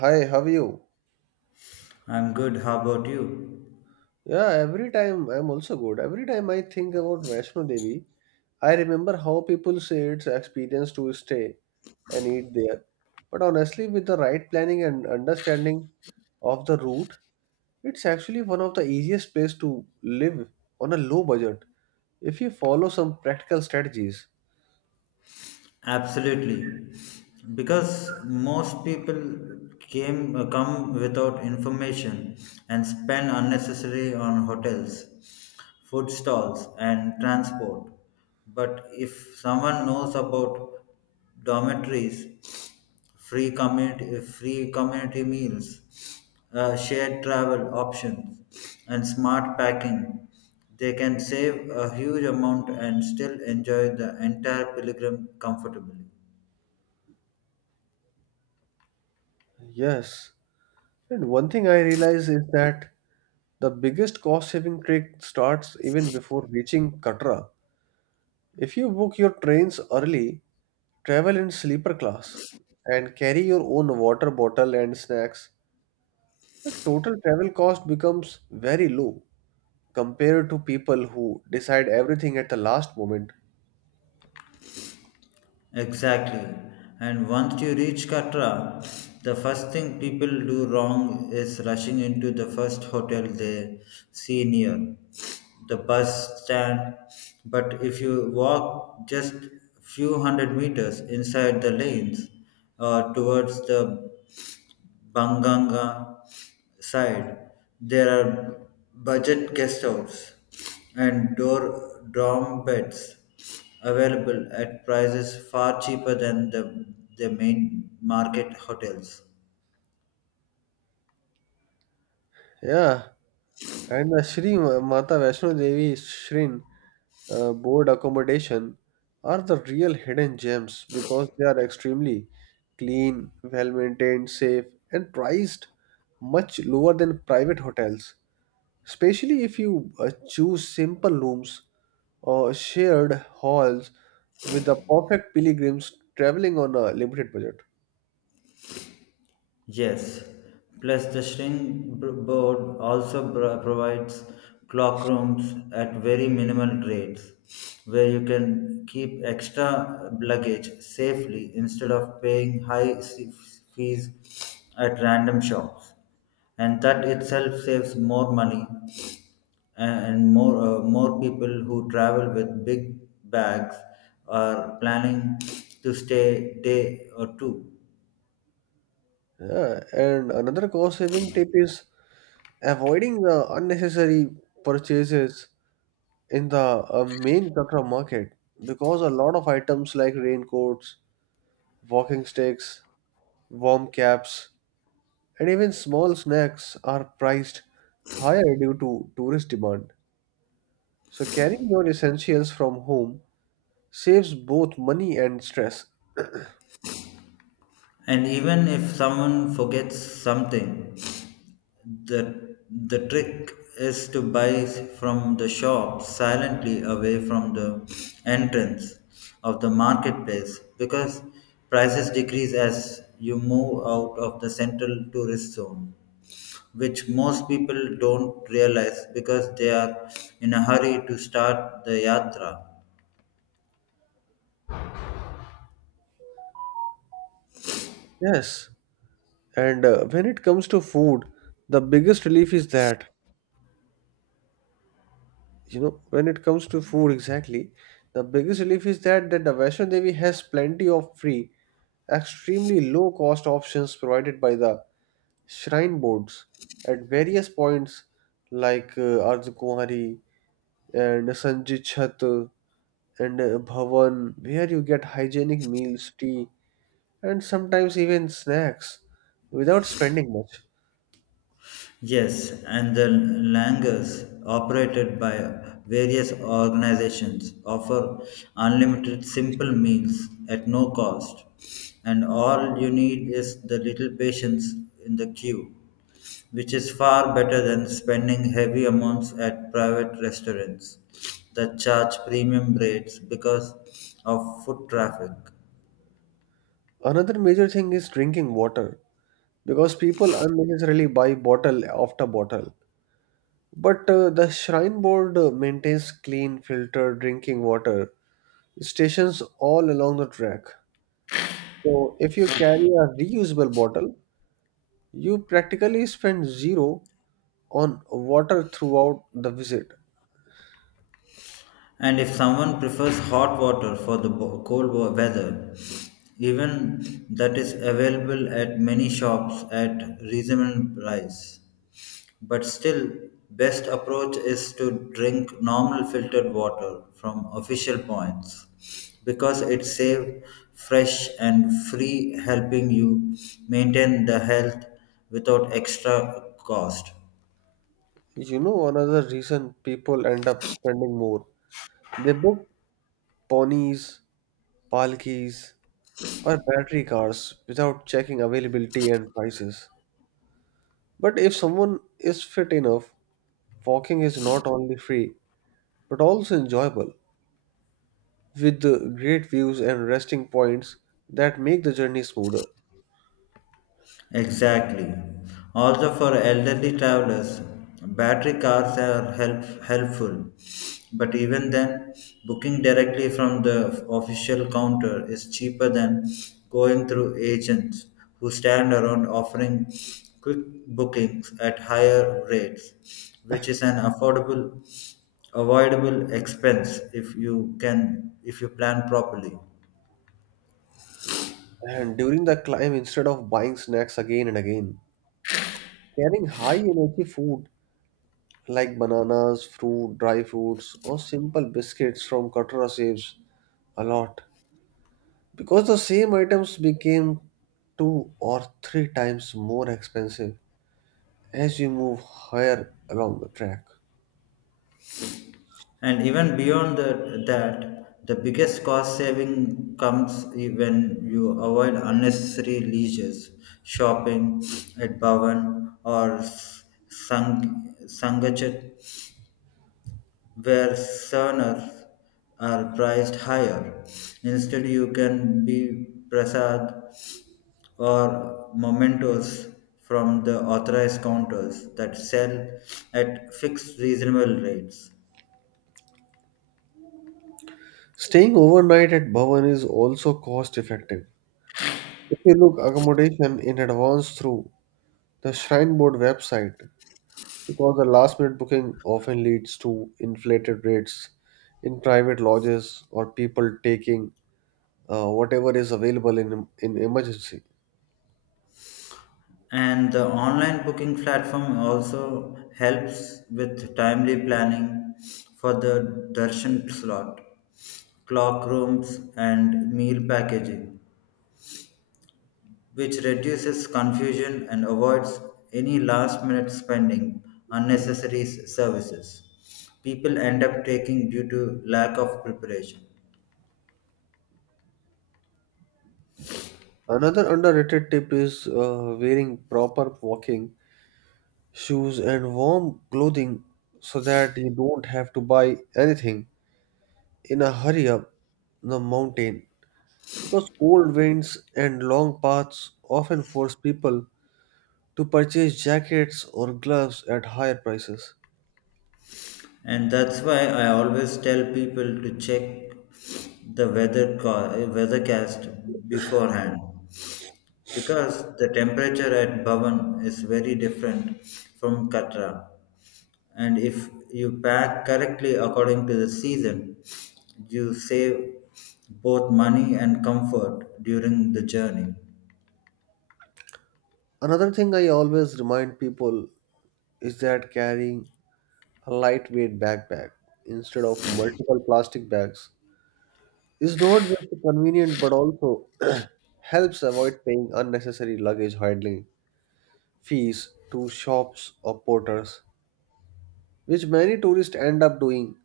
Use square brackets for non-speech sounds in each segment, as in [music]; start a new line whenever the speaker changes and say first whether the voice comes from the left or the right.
right: Hi, how are you?
left: I'm good. How about you?
right: Yeah, every time I'm also good. Every time I think about Vaishno Devi, I remember how people say it's experience to stay and eat there. But honestly, with the right planning and understanding of the route, it's actually one of the easiest place to live on a low budget if you follow some practical strategies.
left: Absolutely. Because most people came come without information and spend unnecessary on hotels, food stalls and transport. But if someone knows about dormitories free community meals, shared travel options, and smart packing. They can save a huge amount and still enjoy the entire pilgrim comfortably.
right: Yes. And one thing I realize is that the biggest cost saving trick starts even before reaching Katra. If you book your trains early, travel in sleeper class, and carry your own water bottle and snacks, the total travel cost becomes very low compared to people who decide everything at the last moment.
left: Exactly. And once you reach Katra, the first thing people do wrong is rushing into the first hotel they see near the bus stand. But if you walk just few hundred meters inside the lanes or towards the Banganga side, there are budget guest house and door dorm beds available at prices far cheaper than the main market hotels.
right: Yeah, and the Shri Ma- Mata Vaishno Devi Shrin board accommodation are the real hidden gems because they are extremely clean, well maintained, safe, and priced much lower than private hotels, especially if you choose simple rooms or shared halls with the perfect pilgrims traveling on a limited budget.
left: Yes, plus the board also provides clock rooms at very minimal rates where you can keep extra luggage safely instead of paying high fees at random shops. And that itself saves more money and more people who travel with big bags are planning to stay day or two.
right: Yeah, and another cost saving tip is avoiding the unnecessary purchases in the main Katra market because a lot of items like raincoats, walking sticks, warm caps, and even small snacks are priced higher due to tourist demand. So carrying your essentials from home saves both money and stress.
left: And even if someone forgets something, the trick is to buy from the shop silently away from the entrance of the marketplace because prices decrease as you move out of the central tourist zone, which most people don't realize because they are in a hurry to start the yatra.
right: Yes, and when it comes to food, the biggest relief is that when it comes to food exactly, the biggest relief is that the Vaishno Devi has plenty of free, extremely low cost options provided by the shrine boards at various points like Ardhkumari and Sanjit Chhat and Bhavan, where you get hygienic meals, tea, and sometimes even snacks without spending much.
left: Yes, and the langers operated by various organizations offer unlimited simple meals at no cost, and all you need is the little patience in the queue, which is far better than spending heavy amounts at private restaurants that charge premium rates because of foot traffic.
right: Another major thing is drinking water because people unnecessarily buy bottle after bottle. But the Shrine Board maintains clean, filtered drinking water stations all along the track. So if you carry a reusable bottle, you practically spend zero on water throughout the visit.
left: And if someone prefers hot water for the weather, even that is available at many shops at reasonable price. But still, best approach is to drink normal filtered water from official points because it's safe, fresh and free helping you maintain the health without extra cost.
right: You know, another reason people end up spending more. They book ponies palkis, or battery cars without checking availability and prices. But if someone is fit enough, walking is not only free but also enjoyable, with the great views and resting points that make the journey smoother.
left: Exactly. Also, for elderly travelers, battery cars are helpful. But even then, booking directly from the official counter is cheaper than going through agents who stand around offering quick bookings at higher rates, which is an avoidable expense if you plan properly.
right: And during the climb, instead of buying snacks again and again, carrying high energy food like bananas, fruit, dry fruits, or simple biscuits from Katra saves a lot, because the same items became two or three times more expensive as you move higher along the track.
left: And even beyond the biggest cost saving comes when you avoid unnecessary leisures, shopping at Bhavan or Sangachat, where saunas are priced higher. Instead, you can be prasad or mementos from the authorized counters that sell at fixed reasonable rates.
right: Staying overnight at Bhavan is also cost effective if you look accommodation in advance through the Shrine Board website, because the last minute booking often leads to inflated rates in private lodges or people taking whatever is available in emergency.
left: And the online booking platform also helps with timely planning for the darshan slot, clock rooms, and meal packaging, which reduces confusion and avoids any last minute spending unnecessary services people end up taking due to lack of preparation.
right: Another underrated tip is wearing proper walking shoes, and warm clothing so that you don't have to buy anything in a hurry up the mountain because cold winds and long paths often force people to purchase jackets or gloves at higher prices.
left: And that's why I always tell people to check the weathercast beforehand because the temperature at Bhavan is very different from Katra. And if you pack correctly according to the season, you save both money and comfort during the journey.
right: Another thing I always remind people is that carrying a lightweight backpack instead of multiple plastic bags is not just convenient but also [clears throat] helps avoid paying unnecessary luggage handling fees to shops or porters, which many tourists end up doing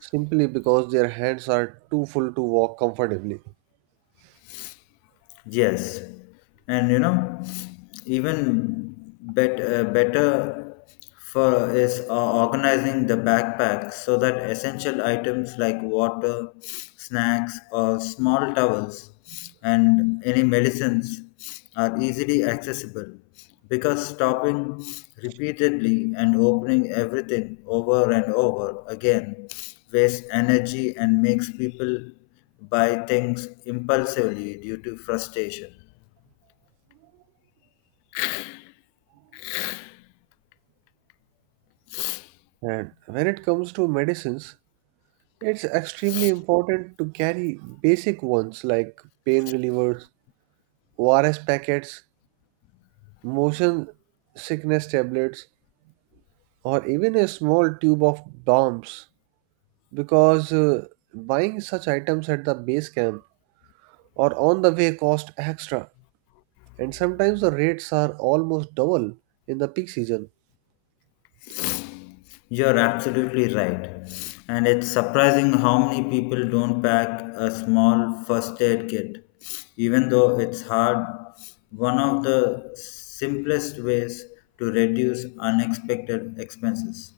right: simply because their hands are too full to walk comfortably.
left: Yes, and you know, better for is organizing the backpack so that essential items like water, snacks, or small towels, and any medicines are easily accessible because stopping repeatedly and opening everything over and over again wastes energy and makes people buy things impulsively due to frustration.
right: And when it comes to medicines, it's extremely important to carry basic ones like pain relievers, ORS packets, motion sickness tablets, or even a small tube of bombs because buying such items at the base camp or on the way cost extra, and sometimes the rates are almost double in the peak season.
left: You're absolutely right. And it's surprising how many people don't pack a small first aid kit, even though it's hard. One of the simplest ways to reduce unexpected expenses.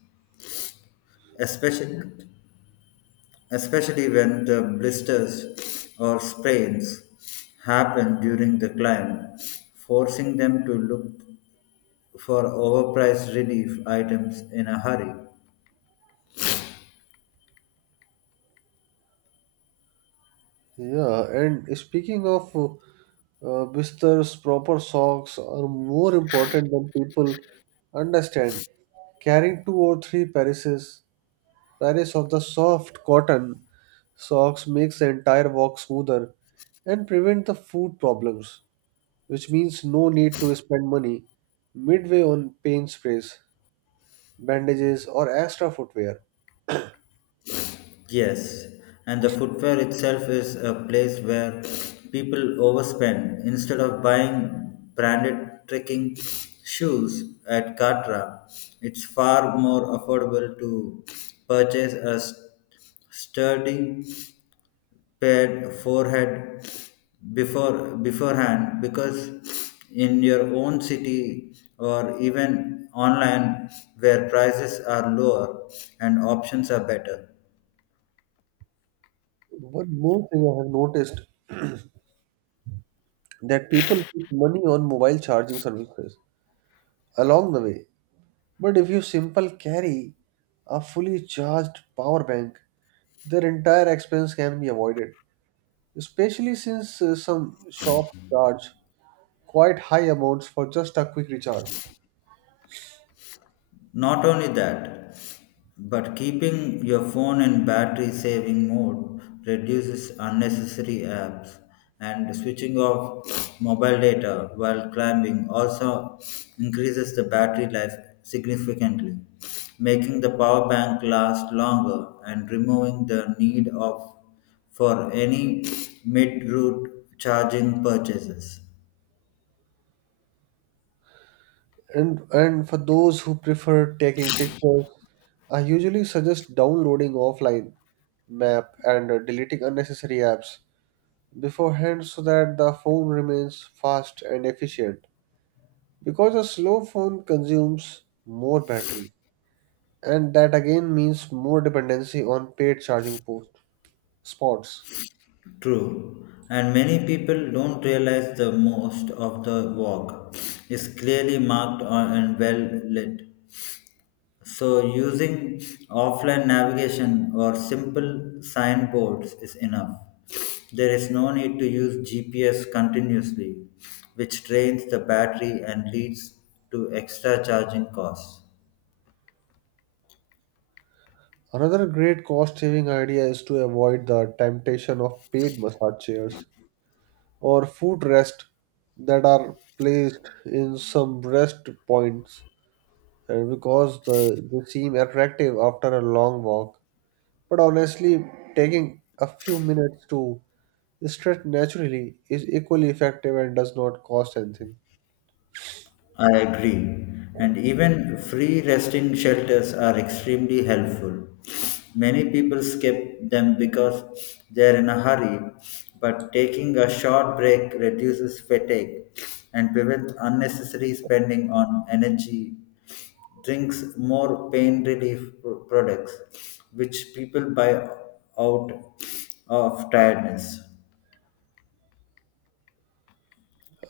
left: especially Especially when the blisters or sprains happen during the climb, forcing them to look for overpriced relief items in a hurry.
right: Yeah, and speaking of Bister's, proper socks are more important than people understand. Carrying two or three pairs, pairs of the soft cotton socks makes the entire walk smoother and prevent the food problems, which means no need to spend money midway on pain sprays, bandages, or extra footwear.
left: Yes, and the footwear itself is a place where people overspend instead of buying branded trekking shoes at Katra. It's far more affordable to purchase a sturdy prepared forehead beforehand because in your own city or even online where prices are lower and options are better.
right: One more thing I have noticed that people put money on mobile charging services along the way. But if you simple carry a fully charged power bank, their entire expense can be avoided. Especially since some shops charge quite high amounts for just a quick recharge.
left: Not only that, but keeping your phone in battery saving mode reduces unnecessary apps and switching off mobile data while climbing also increases the battery life significantly, making the power bank last longer and removing the need of for any mid-route charging purchases.
right: And for those who prefer taking pictures, I usually suggest downloading offline map and deleting unnecessary apps beforehand so that the phone remains fast and efficient, because a slow phone consumes more battery and that again means more dependency on paid charging spots.
left: True, and many people don't realize the most of the walk is clearly marked on- and well lit. So, using offline navigation or simple signboards is enough. There is no need to use GPS continuously, which drains the battery and leads to extra charging costs.
right: Another great cost saving idea is to avoid the temptation of paid massage chairs or foot rest that are placed in some rest points, and because they seem attractive after a long walk, but honestly taking a few minutes to stretch naturally is equally effective and does not cost anything.
left: I agree. And even free resting shelters are extremely helpful. Many people skip them because they're in a hurry, but taking a short break reduces fatigue and prevents unnecessary spending on energy drinks, more pain relief products, which people buy out of tiredness.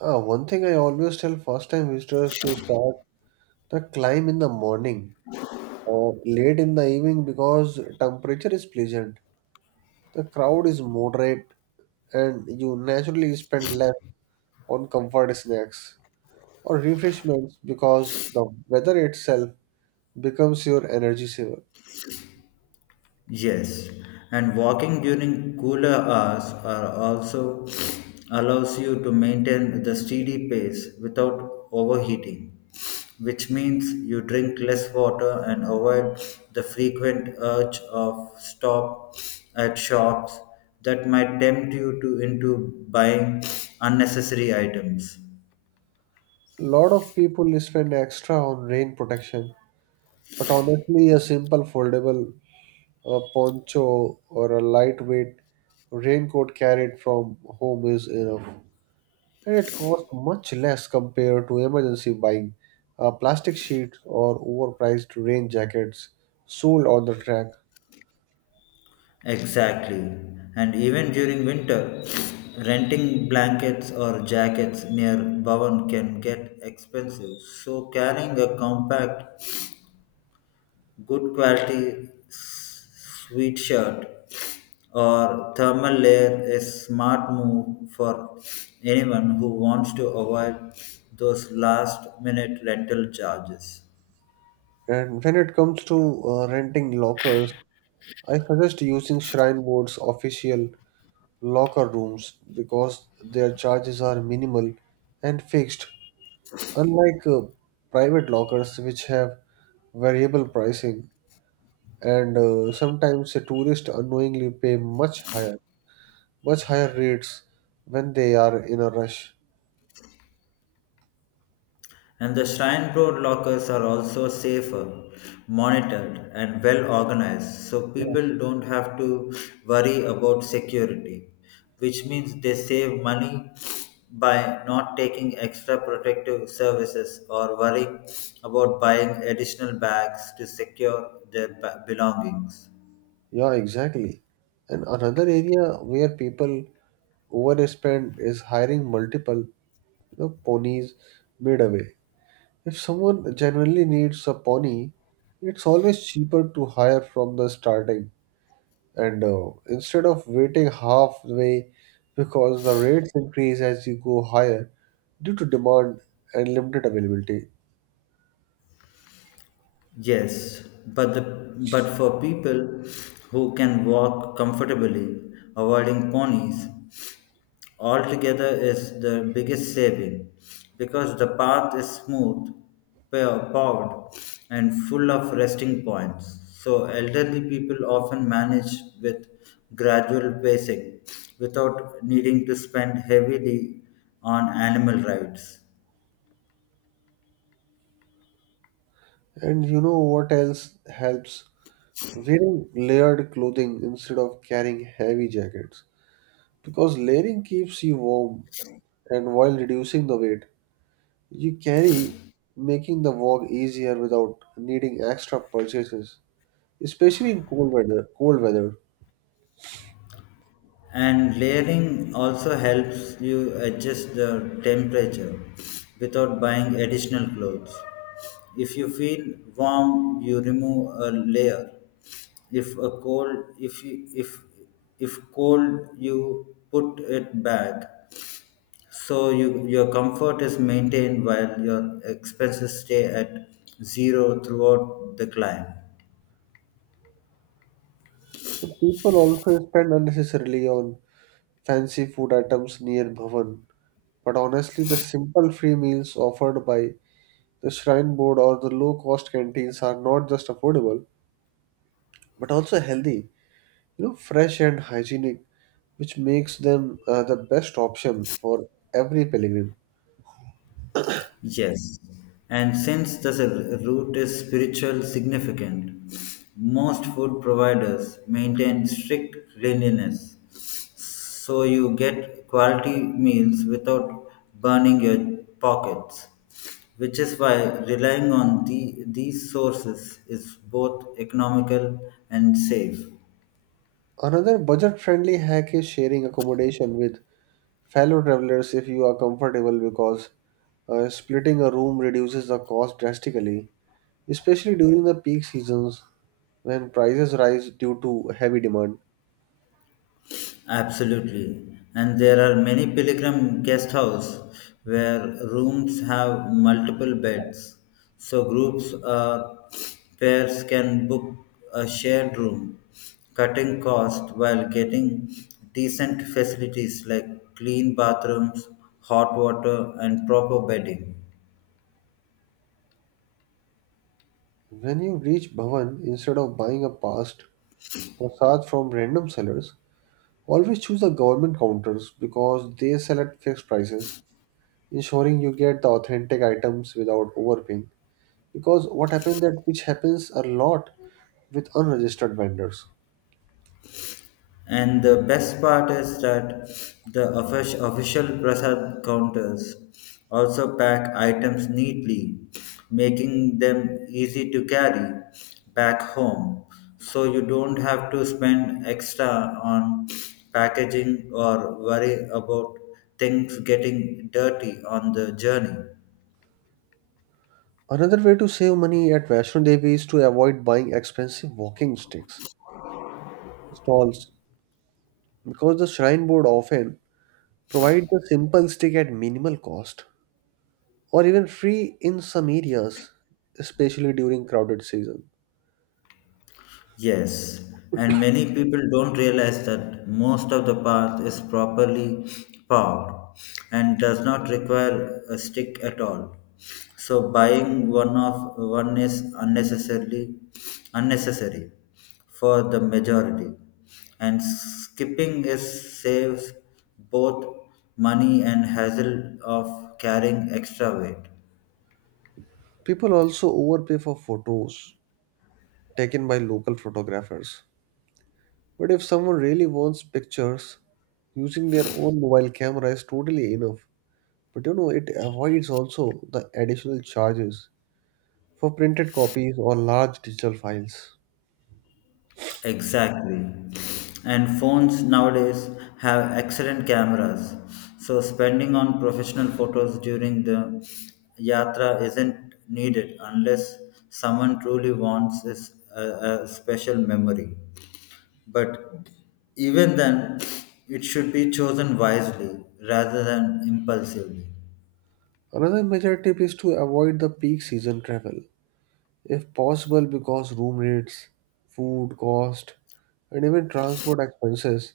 right: One thing I always tell first time visitors to start the climb in the morning or late in the evening because temperature is pleasant. The crowd is moderate and you naturally spend less on comfort snacks or refreshments because the weather itself becomes your energy saver.
left: Yes, and walking during cooler hours are also allows you to maintain the steady pace without overheating, which means you drink less water and avoid the frequent urge of stop at shops that might tempt you to into buying unnecessary items.
right: Lot of people spend extra on rain protection, but honestly, a simple foldable a poncho or a lightweight raincoat carried from home is enough, and it costs much less compared to emergency buying. Plastic sheets or overpriced rain jackets sold on the track.
left: Exactly. And even during winter, renting blankets or jackets near Bhavan can get expensive. So carrying a compact, good quality sweet shirt or thermal layer is smart move for anyone who wants to avoid those last minute rental charges.
right: And when it comes to renting lockers, I suggest using Shrine Board's official locker rooms because their charges are minimal and fixed, unlike private lockers which have variable pricing, and sometimes a tourist unknowingly pay much higher rates when they are in a rush.
left: And the Shrine Board lockers are also safer, monitored, and well organized, so
right: Yes.
left: people don't have to worry about security, which means they save money by not taking extra protective services or worrying about buying additional bags to secure their belongings.
right: Yeah, exactly. And another area where people overspend is hiring multiple ponies midway. If someone genuinely needs a pony, it's always cheaper to hire from the starting and instead of waiting halfway because the rates increase as you go higher due to demand and limited availability.
left: Yes, but for people who can walk comfortably, avoiding ponies altogether is the biggest saving because the path is smooth, paved, and full of resting points. So, elderly people often manage with gradual pacing without needing to spend heavily on animal rides.
right: And you know what else helps? Wearing layered clothing instead of carrying heavy jackets because layering keeps you warm and while reducing the weight you carry, making the walk easier without needing extra purchases, especially in cold weather. Cold weather.
left: And layering also helps you adjust the temperature without buying additional clothes. If you feel warm, you remove a layer. If if cold, you put it back. So your comfort is maintained while your expenses stay at zero throughout the climb.
right: So people also spend unnecessarily on fancy food items near Bhavan, but honestly, the simple free meals offered by the shrine board or the low cost canteens are not just affordable but also healthy, you know, fresh and hygienic, which makes them the best option for every pilgrim.
left: Yes, and since the root is spiritual significant, most food providers maintain strict cleanliness so you get quality meals without burning your pockets, which is why relying on these sources is both economical and safe.
right: Another budget friendly hack is sharing accommodation with fellow travelers if you are comfortable because splitting a room reduces the cost drastically, especially during the peak seasons when prices rise due to heavy demand.
left: Absolutely. And there are many pilgrim guest houses where rooms have multiple beds. So groups or pairs can book a shared room, cutting cost while getting decent facilities like clean bathrooms, hot water and proper bedding.
right: When you reach Bhavan, instead of buying a past prasad from random sellers, always choose the government counters because they sell at fixed prices, ensuring you get the authentic items without overpaying, because what happens that which happens a lot with unregistered vendors.
left: And the best part is that the official prasad counters also pack items neatly, making them easy to carry back home. So you don't have to spend extra on packaging or worry about things getting dirty on the journey.
right: Another way to save money at Vaishno Devi is to avoid buying expensive walking sticks stalls because the shrine board often provide the simple stick at minimal cost, or even free in some areas, especially during crowded season.
left: Yes, and many people don't realize that most of the path is properly paved and does not require a stick at all. So buying one is unnecessarily unnecessary for the majority, and skipping is saves both money and hassle of carrying extra weight.
right: People also overpay for photos taken by local photographers. But if someone really wants pictures, using their own mobile camera is totally enough. But you know, it avoids also the additional charges for printed copies or large digital files.
left: Exactly. And phones nowadays have excellent cameras. So spending on professional photos during the yatra isn't needed unless someone truly wants a special memory. But even then, it should be chosen wisely rather than impulsively.
right: Another major tip is to avoid the peak season travel, if possible, because room rates, food cost, and even transport expenses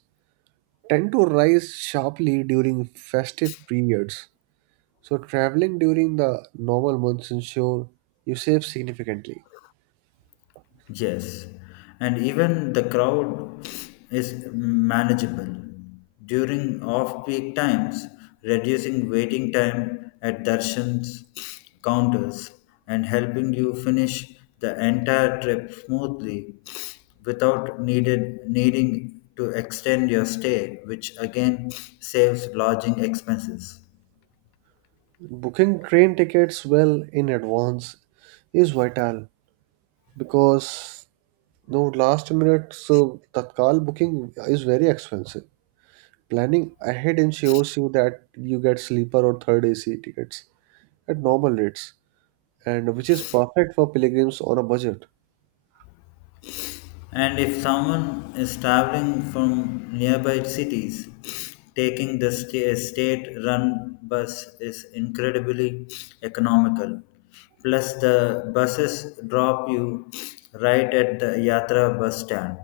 right: tend to rise sharply during festive periods. So, traveling during the normal months ensure you save significantly.
left: Yes, and even the crowd is manageable during off peak times, reducing waiting time at darshan's counters and helping you finish the entire trip smoothly without needed, needing to extend your stay, which again saves lodging expenses.
right: Booking train tickets well in advance is vital because no last minute so tatkal booking is very expensive. Planning ahead ensures you that you get sleeper or third AC tickets at normal rates and which is perfect for pilgrims on a budget.
left: And if someone is traveling from nearby cities, taking the state run bus is incredibly economical. Plus, the buses drop you right at the Yatra bus stand,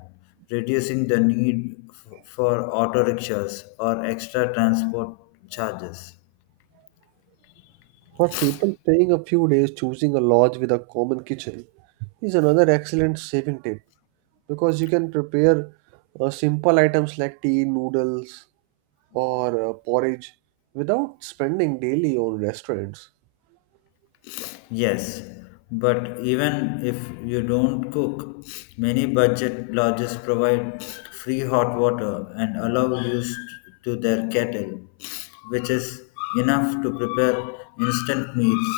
left: reducing the need for auto rickshaws or extra transport charges.
right: For people staying a few days, choosing a lodge with a common kitchen is another excellent saving tip because you can prepare simple items like tea, noodles, or porridge without spending daily on restaurants.
left: Yes, but even if you don't cook, many budget lodges provide free hot water and allow use to their kettle, which is enough to prepare instant meals.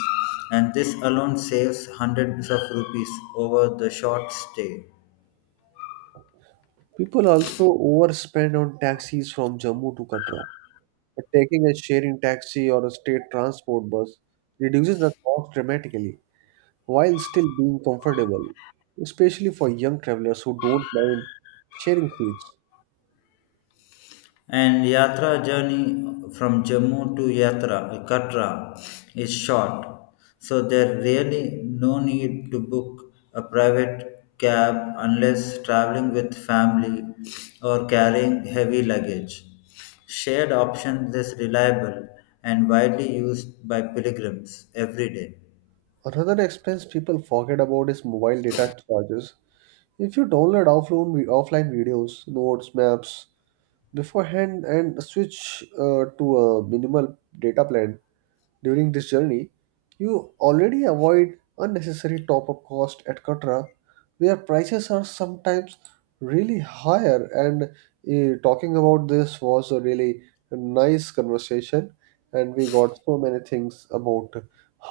left: And this alone saves hundreds of rupees over the short stay.
right: People also overspend on taxis from Jammu to Katra, but taking a sharing taxi or a state transport bus reduces the cost dramatically while still being comfortable, especially for young travelers who don't mind sharing seats.
left: And Yatra journey from Jammu to Katra is short, so there really no need to book a private cab unless traveling with family or carrying heavy luggage. Shared options is reliable and widely used by pilgrims every day.
right: Another expense people forget about is mobile data charges. If you download offline, offline videos, notes, maps beforehand, and switch to a minimal data plan during this journey, you already avoid unnecessary top up cost, etc., where prices are sometimes really higher. And talking about this was a really nice conversation, and we got so many things about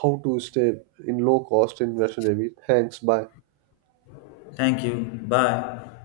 right: how to stay in low cost in Vaishno Devi. Thanks, bye.
left: Thank you. Bye.